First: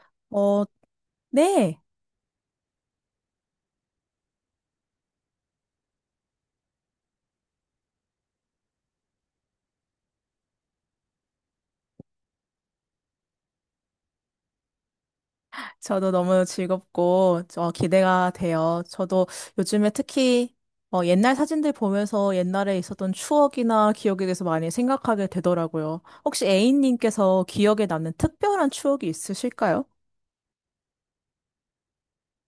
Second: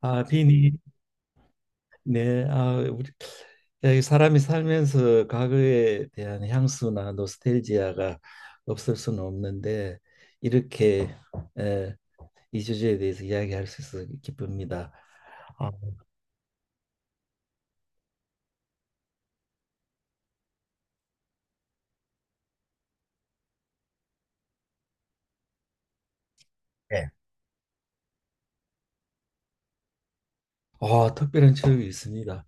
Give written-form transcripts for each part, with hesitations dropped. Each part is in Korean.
어, 비니, 네. 네, 우리 사람이 살면서 과거에 대한 향수나 노스텔지아가 없을 수는 없는데 이렇게 에, 이 주제에 대해서 이야기할 수 있어서 기쁩니다. 아, 저도 너무 즐겁고, 저 기대가 돼요. 저도 요즘에 특히, 옛날 사진들 보면서 옛날에 있었던 추억이나 기억에 대해서 많이 생각하게 되더라고요. 혹시 네. A님께서 기억에 남는 특별한 추억이 있으실까요? 특별한 추억이 있습니다.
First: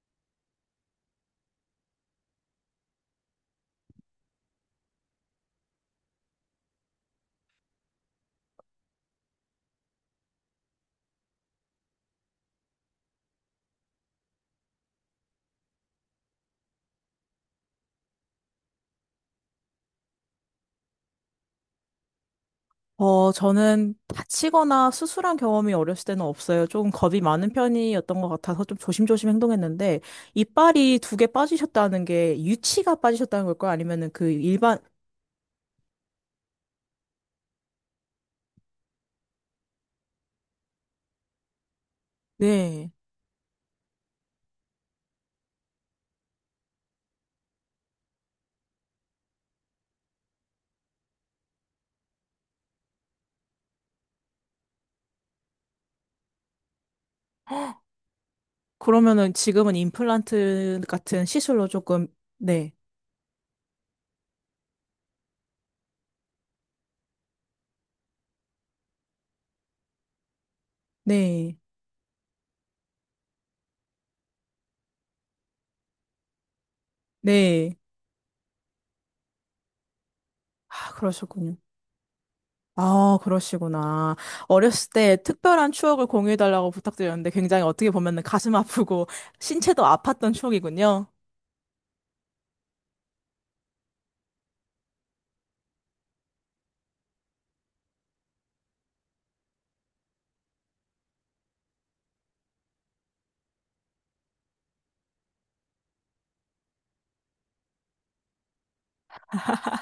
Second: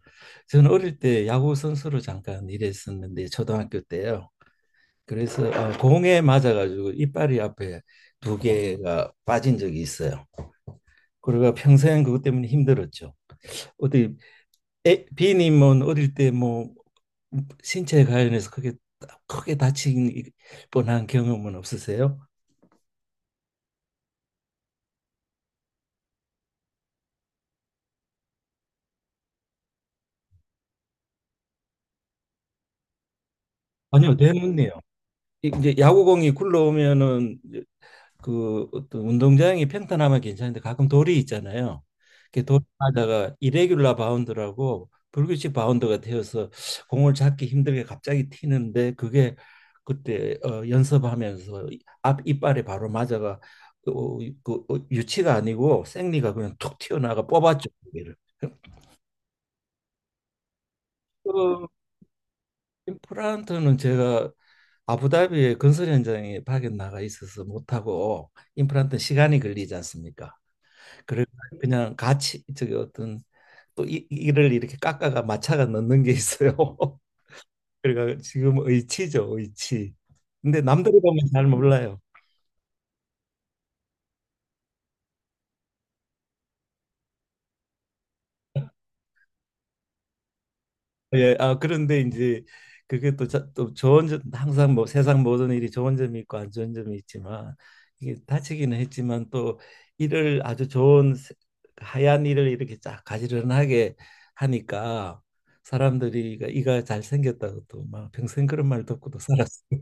저는 어릴 때 야구 선수로 잠깐 일했었는데 초등학교 때요. 그래서 공에 맞아가지고 이빨이 앞에 두 개가 빠진 적이 있어요. 그리고 평생 그것 때문에 힘들었죠. 어디 비님은 어릴 때 뭐 신체에 관련해서 크게 다친 뻔한 경험은 없으세요? 저는 다치거나 수술한 경험이 어렸을 때는 없어요. 조금 겁이 많은 편이었던 것 같아서 좀 조심조심 행동했는데, 이빨이 2개 빠지셨다는 게 유치가 빠지셨다는 걸까요? 아니면은 아니요, 그 대문네요. 일반, 이제 야구공이 굴러오면은 그 어떤 운동장이 평탄하면 괜찮은데 가끔 돌이 있잖아요. 그돌 네. 맞아가 이레귤라 바운드라고 불규칙 바운드가 되어서 공을 잡기 힘들게 갑자기 튀는데 그게 그때 연습하면서 앞 이빨에 바로 맞아가 그, 어, 유치가 아니고 생리가 그냥 툭 튀어나가 뽑았죠. 그기를. 그러면은 지금은 임플란트 같은 그 시술로 조금, 네, 임플란트는 제가 아부다비의 건설 현장에 파견 나가 있어서 못하고 임플란트 시간이 걸리지 않습니까? 그래 네, 그냥 같이 저기 어떤 또 이를 이렇게 깎아가 마차가 넣는 게 있어요. 네. 그러니까 지금 의치죠, 의치. 근데 아, 남들이 보면 잘 그러셨군요. 몰라요. 아, 그러시구나. 어렸을 때 특별한 추억을 공유해달라고 부탁드렸는데 굉장히 어떻게 보면은 가슴 아프고 신체도 아팠던 추억이군요. 예, 그런데 이제 그게 또, 또 좋은 점 항상 뭐 세상 모든 일이 좋은 점이 있고 안 좋은 점이 있지만 이게 다치기는 했지만 또 이를 아주 하얀 이를 이렇게 쫙 가지런하게 하니까 사람들이 이가 잘 생겼다고 또 막 평생 그런 말 듣고도 살았어요.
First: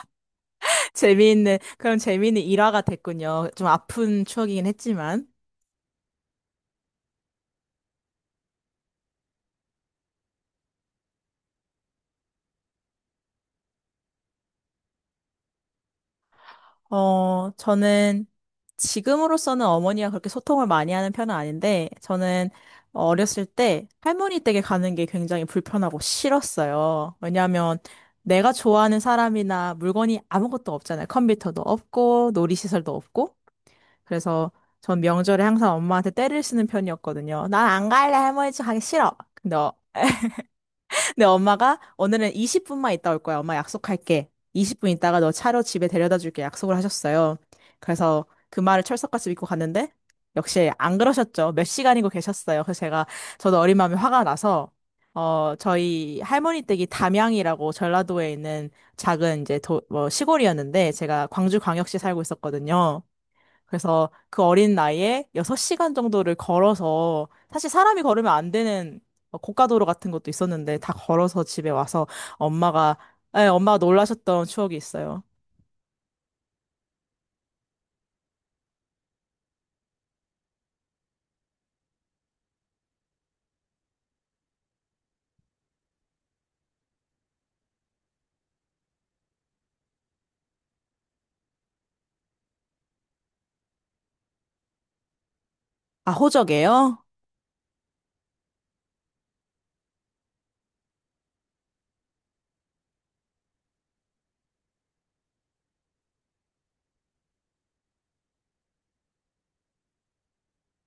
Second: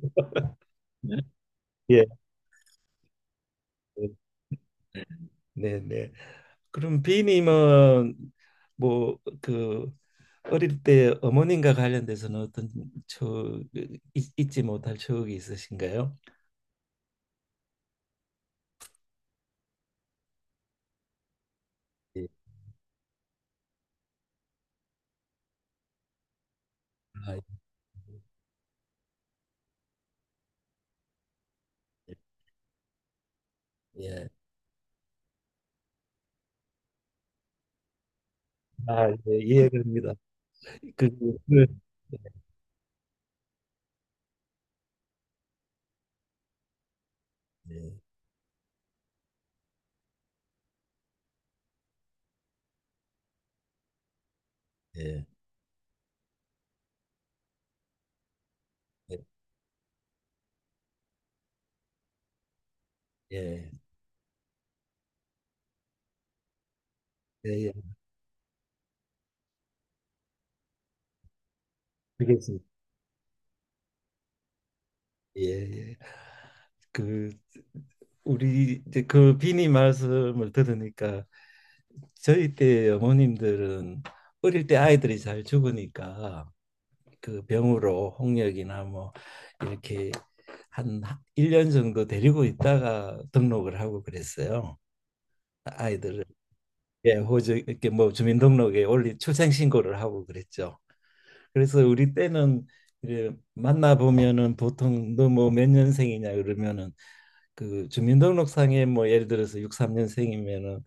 그럼 예, 재미있는 일화가 됐군요. 좀 아픈 추억이긴 했지만. 네, 네. 그럼 비님은 뭐 그 어릴 때 어머님과 관련돼서는 어떤 추억 잊지 못할 추억이 있으신가요? 저는 지금으로서는 어머니와 그렇게 소통을 많이 하는 편은 아닌데, 예. 저는 어렸을 때 할머니 댁에 가는 게 굉장히 불편하고 싫었어요. 아, 왜냐하면 내가 좋아하는 사람이나 물건이 아무것도 없잖아요. 컴퓨터도 예. 없고, 놀이시설도 없고. 예. 그래서 전 명절에 항상 엄마한테 떼를 쓰는 편이었거든요. 난 안 갈래, 할머니 집 가기 아, 싫어. 예, 근데 어, 이해됩니다. 그, 근데 그 엄마가 오늘은 20분만 있다 올 거야. 엄마 약속할게. 20분 있다가 너 차로 집에 데려다 줄게. 약속을 하셨어요. 예. 그래서 그 말을 철석같이 믿고 갔는데 역시 안 그러셨죠. 몇 시간이고 계셨어요. 그래서 제가 저도 어린 마음에 화가 나서 예. 저희 할머니 댁이 담양이라고 전라도에 있는 예. 작은 이제 도, 뭐 시골이었는데 제가 광주광역시 살고 있었거든요. 예. 그래서 그 어린 나이에 6시간 정도를 걸어서 예, 사실 예, 사람이 걸으면 안 되는 뭐 고가도로 같은 것도 있었는데 다 걸어서 집에 와서 알겠습니다. 엄마가 예, 엄마가 놀라셨던 추억이 있어요. 예, 예. 그 우리 이제 그 비니 말씀을 들으니까 저희 때 어머님들은 어릴 때 아이들이 잘 죽으니까 그 병으로 홍역이나 뭐 이렇게 한 1년 정도 데리고 있다가 등록을 하고 그랬어요. 아, 아이들을 호적이에요? 예, 호주 이렇게 뭐 주민등록에 올리 출생 신고를 하고 그랬죠. 그래서 우리 때는 이제 만나 보면은 보통 너 뭐 몇 년생이냐 그러면은 그 주민등록상에 뭐 예를 들어서 63년생이면은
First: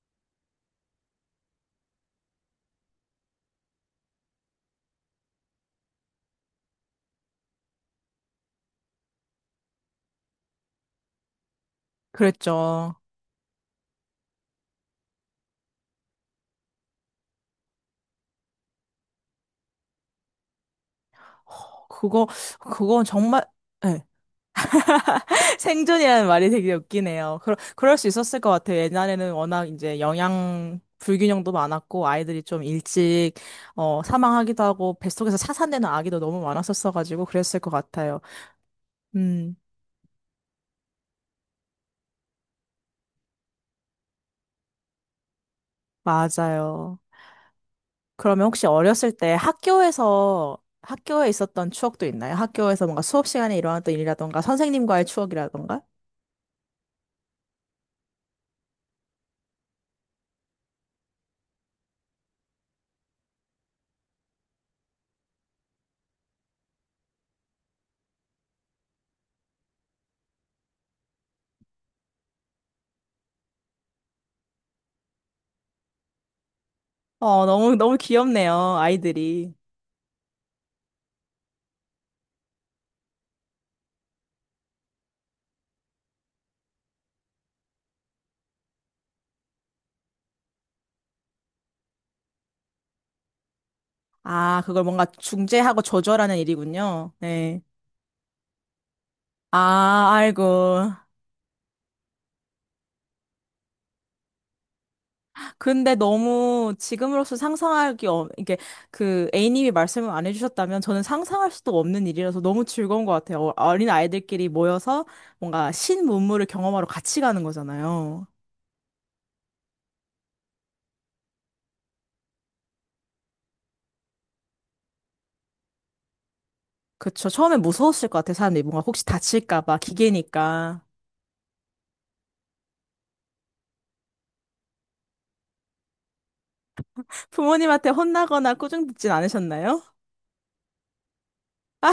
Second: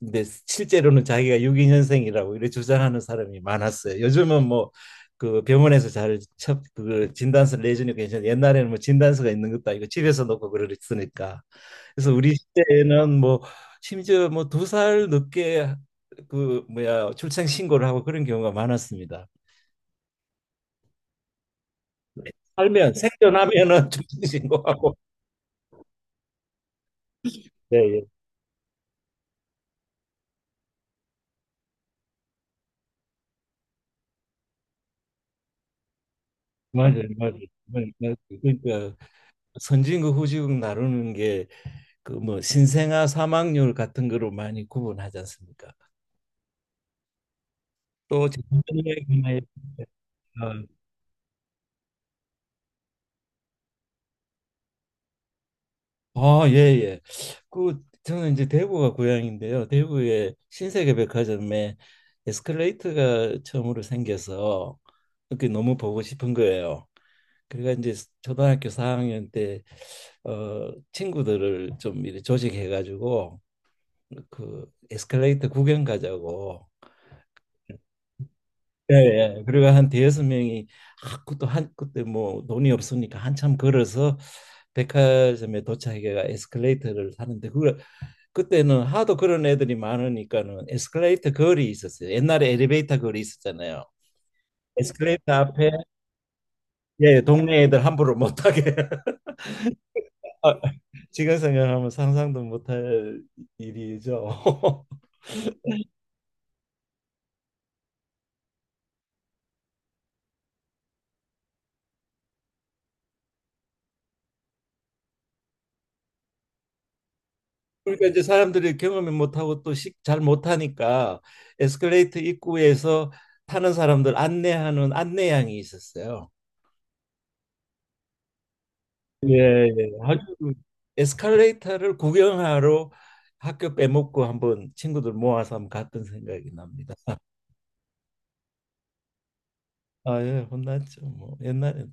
근데 실제로는 자기가 62년생이라고 이렇게 주장하는 사람이 많았어요. 요즘은 뭐 그 병원에서 그 진단서 내주니까 괜찮은데 옛날에는 뭐 진단서가 있는 것도 아니고 집에서 놓고 그랬으니까. 그래서 우리 그랬죠. 시대에는 뭐 심지어 뭐 두 살 늦게 그 뭐야 출생 신고를 하고 그런 경우가 많았습니다. 허, 그거 살면 그건 정말. 생존하면은 예. 출생 신고하고. 생존이라는 말이 되게 웃기네요. 네, 그럴 예. 수 있었을 것 같아요. 옛날에는 워낙 이제 영양 불균형도 많았고 아이들이 좀 일찍 사망하기도 하고 뱃속에서 차산되는 아기도 너무 맞아요, 많았었어가지고 맞아요. 그랬을 것 맞아요. 같아요. 그러니까 음, 선진국 후진국 나누는 게 그 뭐 신생아 사망률 같은 거로 많이 구분하지 않습니까? 맞아요. 또재 그러면 혹시 어렸을 때 학교에 있었던 추억도 있나요? 학교에서 뭔가 수업 시간에 일어났던 일이라던가, 선생님과의 추억이라던가? 예, 예. 그 저는 이제 대구가 고향인데요. 대구의 신세계 백화점에 에스컬레이터가 처음으로 생겨서 그게 너무 보고 싶은 거예요. 그래가 이제 초등학교 4학년 때 친구들을 좀 이렇게 조직해 가지고 그 에스컬레이터 구경 가자고 너무, 너무 귀엽네요, 예, 예. 아이들이. 그리고 한 대여섯 명이 그것도 한 그때 뭐 돈이 없으니까 한참 걸어서 백화점에 도착해가 에스컬레이터를 타는데 그걸 그때는 하도 그런 애들이 많으니까는 에스컬레이터 거리 있었어요. 옛날에 엘리베이터 거리 있었잖아요. 아, 그걸 뭔가 에스컬레이터 앞에 중재하고 조절하는 일이군요. 예, 네. 동네 애들 함부로 못 타게. 아, 아, 아이고. 지금 생각하면 상상도 못할 일이죠. 근데 너무 지금으로서 상상하기, 이게 그 A님이 말씀을 안 해주셨다면 저는 상상할 수도 없는 일이라서 너무 즐거운 것 같아요. 어린 아이들끼리 모여서 뭔가 신문물을 경험하러 같이 가는 그러니까 이제 거잖아요. 사람들이 경험을 못하고 또 잘 못하니까 에스컬레이터 입구에서 타는 사람들 안내하는 안내양이 있었어요. 그쵸. 처음에 무서웠을 것 같아요. 사람들이 뭔가 혹시 다칠까 예, 봐 예. 아주 기계니까. 에스컬레이터를 구경하러 학교 빼먹고 한번 친구들 모아서 한번 갔던 생각이 납니다. 부모님한테 혼나거나 꾸중 듣진 않으셨나요? 아, 예, 혼났죠. 뭐 옛날에.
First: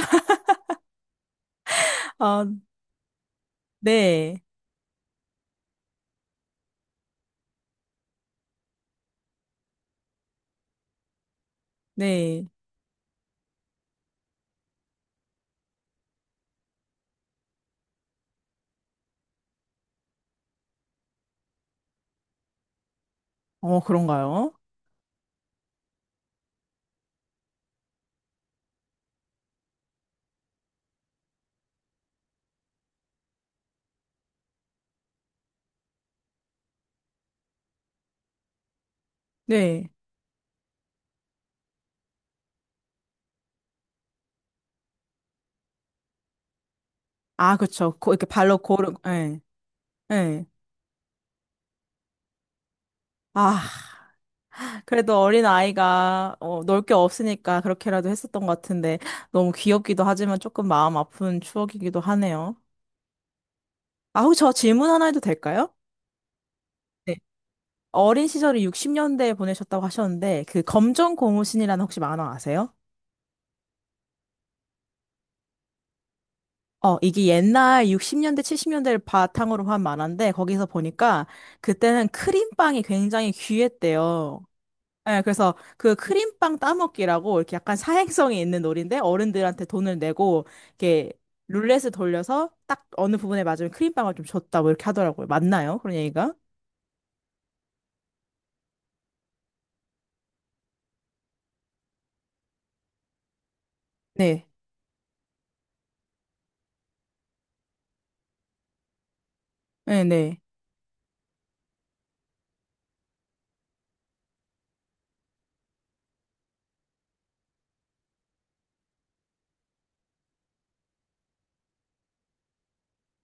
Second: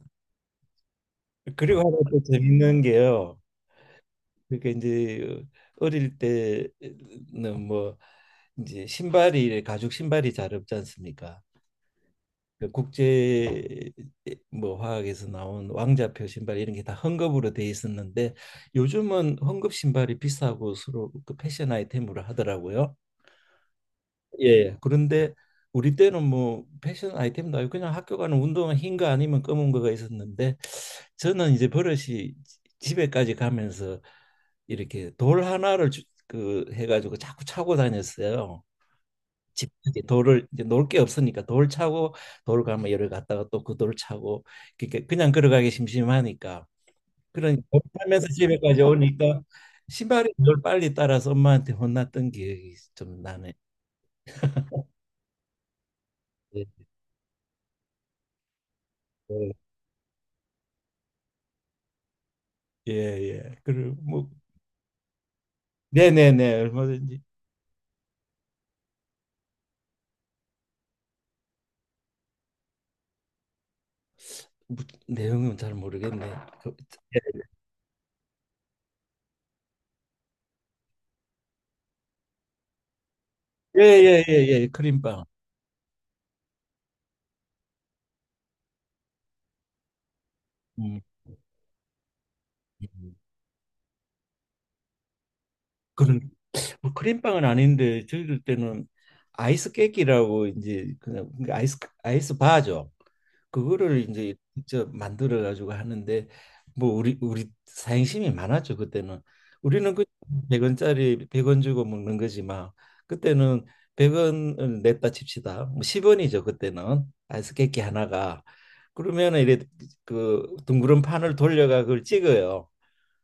그리고 하나 또 아, 재밌는 게요. 네. 그러니까 이제 어릴 때는 뭐 이제 신발이 가죽 신발이 잘 없지 않습니까? 네. 그 국제 뭐 화학에서 나온 왕자표 신발 이런 게 다 헝겊으로 돼 있었는데 요즘은 헝겊 신발이 비싸고 서로 그 패션 아이템으로 하더라고요. 어, 그런가요? 예. 그런데 우리 때는 뭐 패션 아이템도 아니고 그냥 학교 가는 운동화 흰 거 아니면 검은 거가 있었는데 저는 이제 버릇이 집에까지 가면서 이렇게 돌 하나를 그 해가지고 자꾸 차고 다녔어요. 집 네. 이제 돌을 이제 놓을 게 없으니까 돌 차고 돌 가면 열을 갔다가 또 그 돌 차고 그러니까 그냥 걸어가기 심심하니까 아, 그런 돌 그쵸. 고, 타면서 이렇게 발로 집에까지 고르, 예. 오니까 신발이 예. 늘 빨리 따라서 엄마한테 혼났던 기억이 좀 나네. 아. 그래도 어린 아이가 예, 놀 게 없으니까 그렇게라도 했었던 것 같은데 예. 너무 귀엽기도 하지만 조금 마음 아픈 추억이기도 하네요. 예. 예, 예. 그리고 아, 뭐 혹시 저 질문 하나 해도 될까요? 네네네 네. 얼마든지 어린 시절을 60년대에 보내셨다고 하셨는데 그 검정 고무신이라는 혹시 만화 아세요? 뭐, 내용은 잘 모르겠네. 그, 이게 옛날 60년대, 70년대를 바탕으로 한 만화인데 거기서 보니까 그때는 크림빵이 굉장히 예, 예, 예, 귀했대요. 예, 예, 예, 크림빵. 그래서 그 크림빵 따먹기라고 이렇게 약간 사행성이 있는 놀인데 어른들한테 돈을 내고 음. 이렇게 룰렛을 돌려서 딱 어느 음. 부분에 맞으면 크림빵을 좀 줬다 뭐 이렇게 하더라고요. 맞나요? 그런 그런 얘기가? 뭐 크림빵은 아닌데 저희들 때는 아이스 깨끼라고 이제 그냥 그러니까 아이스 바죠. 그거를 이제 네. 직접 만들어 가지고 하는데 뭐 우리 사행심이 많았죠 그때는. 우리는 그 네, 네. 100원짜리 100원 주고 먹는 거지만 그때는 100원을 냈다 칩시다. 뭐 10원이죠 그때는 아이스 깨끼 하나가. 그러면은 이래 그 둥그런 판을 돌려가 그걸 찍어요.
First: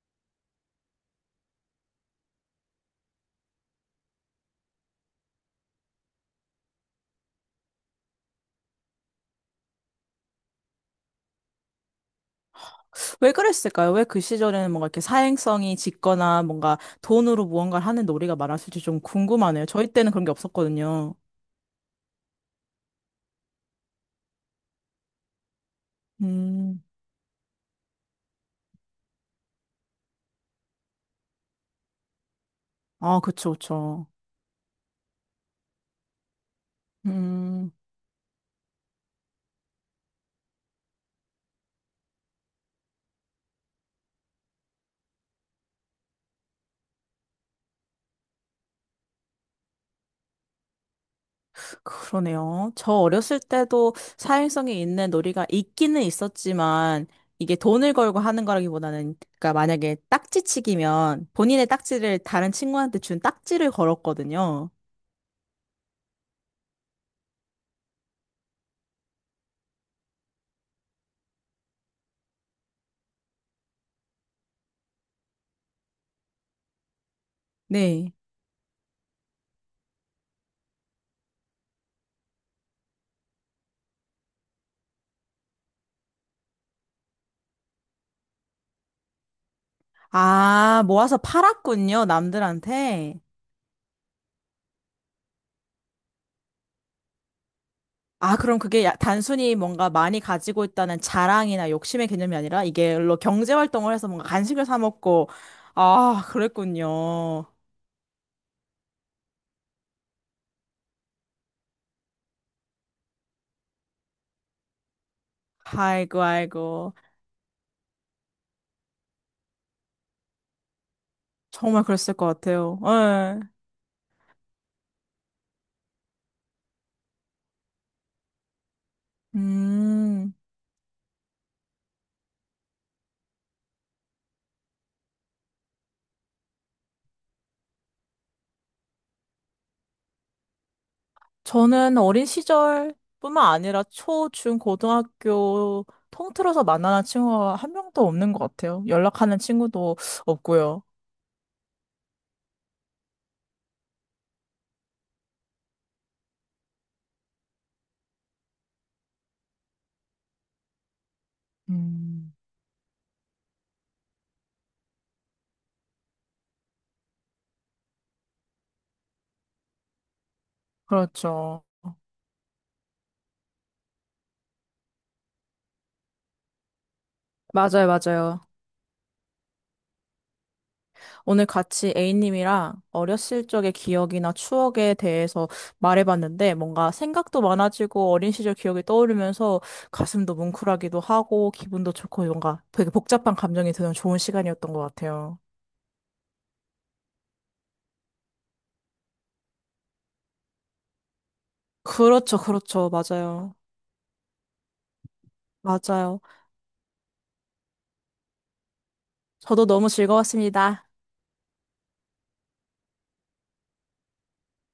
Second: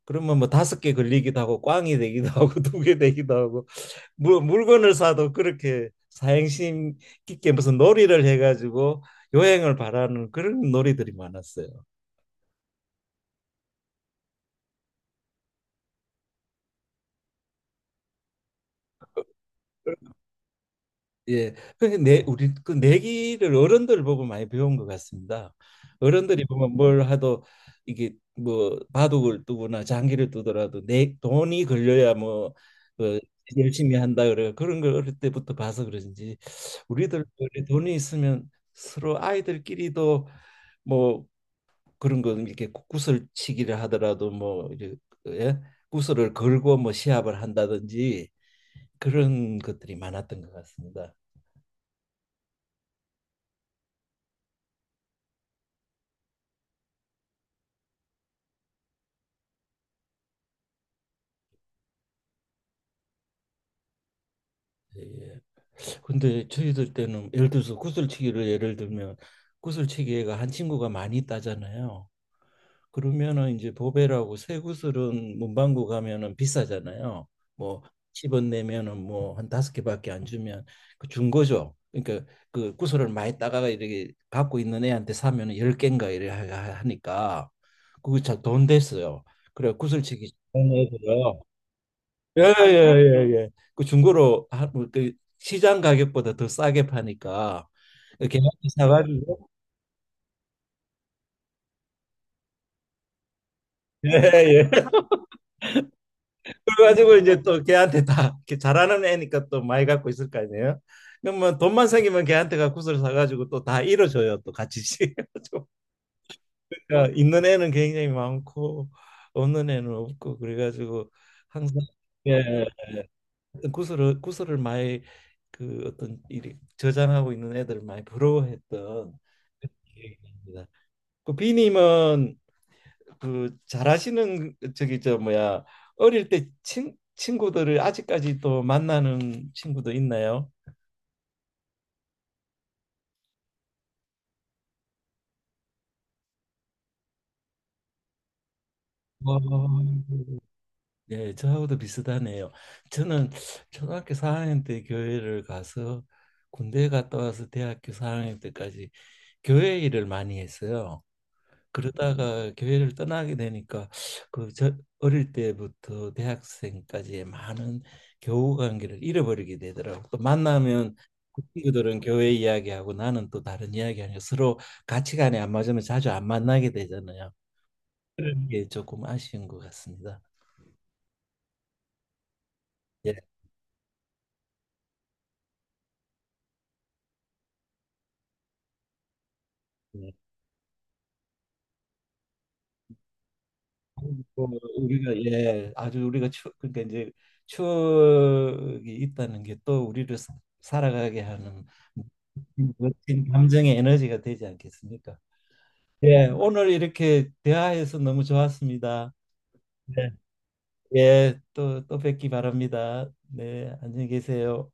그러면 뭐 다섯 개 걸리기도 하고 꽝이 되기도 하고 두 개 되기도 하고 물건을 사도 그렇게 사행심 깊게 무슨 놀이를 해가지고 요행을 바라는 그런 놀이들이 많았어요. 왜 그랬을까요? 왜 그 시절에는 뭔가 이렇게 사행성이 짙거나 뭔가 돈으로 무언가를 하는 놀이가 많았을지 좀 궁금하네요. 저희 때는 그런 게 없었거든요. 예, 근데 내 우리 그 내기를 어른들 보고 많이 배운 것 같습니다. 어른들이 보면 음. 뭘 하도 이게 뭐 바둑을 두거나 장기를 두더라도 내 돈이 걸려야 뭐 어, 아, 그쵸, 열심히 그쵸. 한다 그래 그런 걸 어릴 때부터 봐서 그런지 우리들 음. 돈이 있으면 서로 아이들끼리도 뭐 그런 거 이렇게 슬치기를 하더라도 뭐 이제 예? 구슬을 걸고 뭐 시합을 한다든지 그런 것들이 많았던 것 같습니다. 그러네요. 저 어렸을 때도 사행성이 있는 놀이가 있기는 있었지만, 이게 돈을 걸고 하는 거라기보다는, 그러니까 만약에 딱지치기면 본인의 딱지를 다른 친구한테 준 딱지를 걸었거든요. 예. 예. 근데 저희들 때는 예를 들어서 구슬치기를 예를 들면 구슬치기가 한 친구가 많이 따잖아요. 그러면은 이제 보배라고 쇠구슬은 문방구 가면은 비싸잖아요. 뭐 네. 10원 내면은 뭐 한 다섯 개밖에 안 주면 그 중고죠. 그러니까 그 구슬을 많이 따가가 이렇게 갖고 있는 애한테 사면은 열개인가 이래 하니까 그거 잘돈 됐어요. 그래 구슬치기 좋은 아, 모아서 애들은 팔았군요, 남들한테. 예예예예 그 중고로 뭐 그 시장 가격보다 더 싸게 파니까 아, 그럼 걔한테 그게 사가지고 단순히 뭔가 많이 가지고 있다는 자랑이나 욕심의 개념이 아니라 이게로 경제 활동을 해서 뭔가 간식을 예예 사 먹고, 아, 그래가지고 이제 그랬군요. 또 걔한테 다 이렇게 잘하는 애니까 또 많이 갖고 있을 거 아니에요. 그러면 돈만 생기면 걔한테 가구슬 사가지고 또 다 잃어줘요. 또 같이 그가지고 아이고, 아이고. 그러니까 있는 애는 굉장히 많고 없는 애는 없고 그래가지고 항상 정말 그랬을 것 예 같아요. 예. 구슬을 많이 그 어떤 일이 저장하고 있는 애들을 많이 부러워했던 기억이 음, 납니다. 그 비님은 그 잘하시는 저기 저 뭐야 어릴 때 친구들을 아직까지도 만나는 친구도 있나요? 저는 어린 시절뿐만 아니라 초, 중, 고등학교 통틀어서 만나는 친구가 한 명도 없는 것 같아요. 와, 연락하는 친구도 없고요. 네, 저하고도 비슷하네요. 저는 초등학교 4학년 때 교회를 가서 군대 갔다 와서 대학교 4학년 때까지 교회 일을 많이 했어요. 음, 그러다가 교회를 떠나게 되니까 그 저 어릴 때부터 대학생까지의 많은 교우 관계를 잃어버리게 되더라고. 또 만나면 그 그렇죠. 친구들은 교회 이야기하고 나는 또 다른 이야기하니까 서로 가치관이 안 맞으면 자주 안 만나게 되잖아요. 맞아요, 맞아요. 그런 게 조금 아쉬운 것 같습니다. 오늘 같이 A님이랑 예. 어렸을 적의 기억이나 추억에 대해서 말해봤는데 뭔가 생각도 많아지고 어린 시절 기억이 떠오르면서 예. 가슴도 뭉클하기도 하고 기분도 좋고 뭔가 되게 복잡한 감정이 드는 좋은 뭐 시간이었던 것 우리가 같아요. 예 아주 우리가 추 그러니까 이제 추억이 있다는 게 또 우리를 살아가게 하는 그렇죠, 그렇죠. 멋진 맞아요. 감정의 에너지가 되지 않겠습니까? 맞아요. 예, 오늘 이렇게 대화해서 너무 좋았습니다. 저도 너무 네. 즐거웠습니다. 예, 또 뵙기 바랍니다. 네, 안녕히 계세요.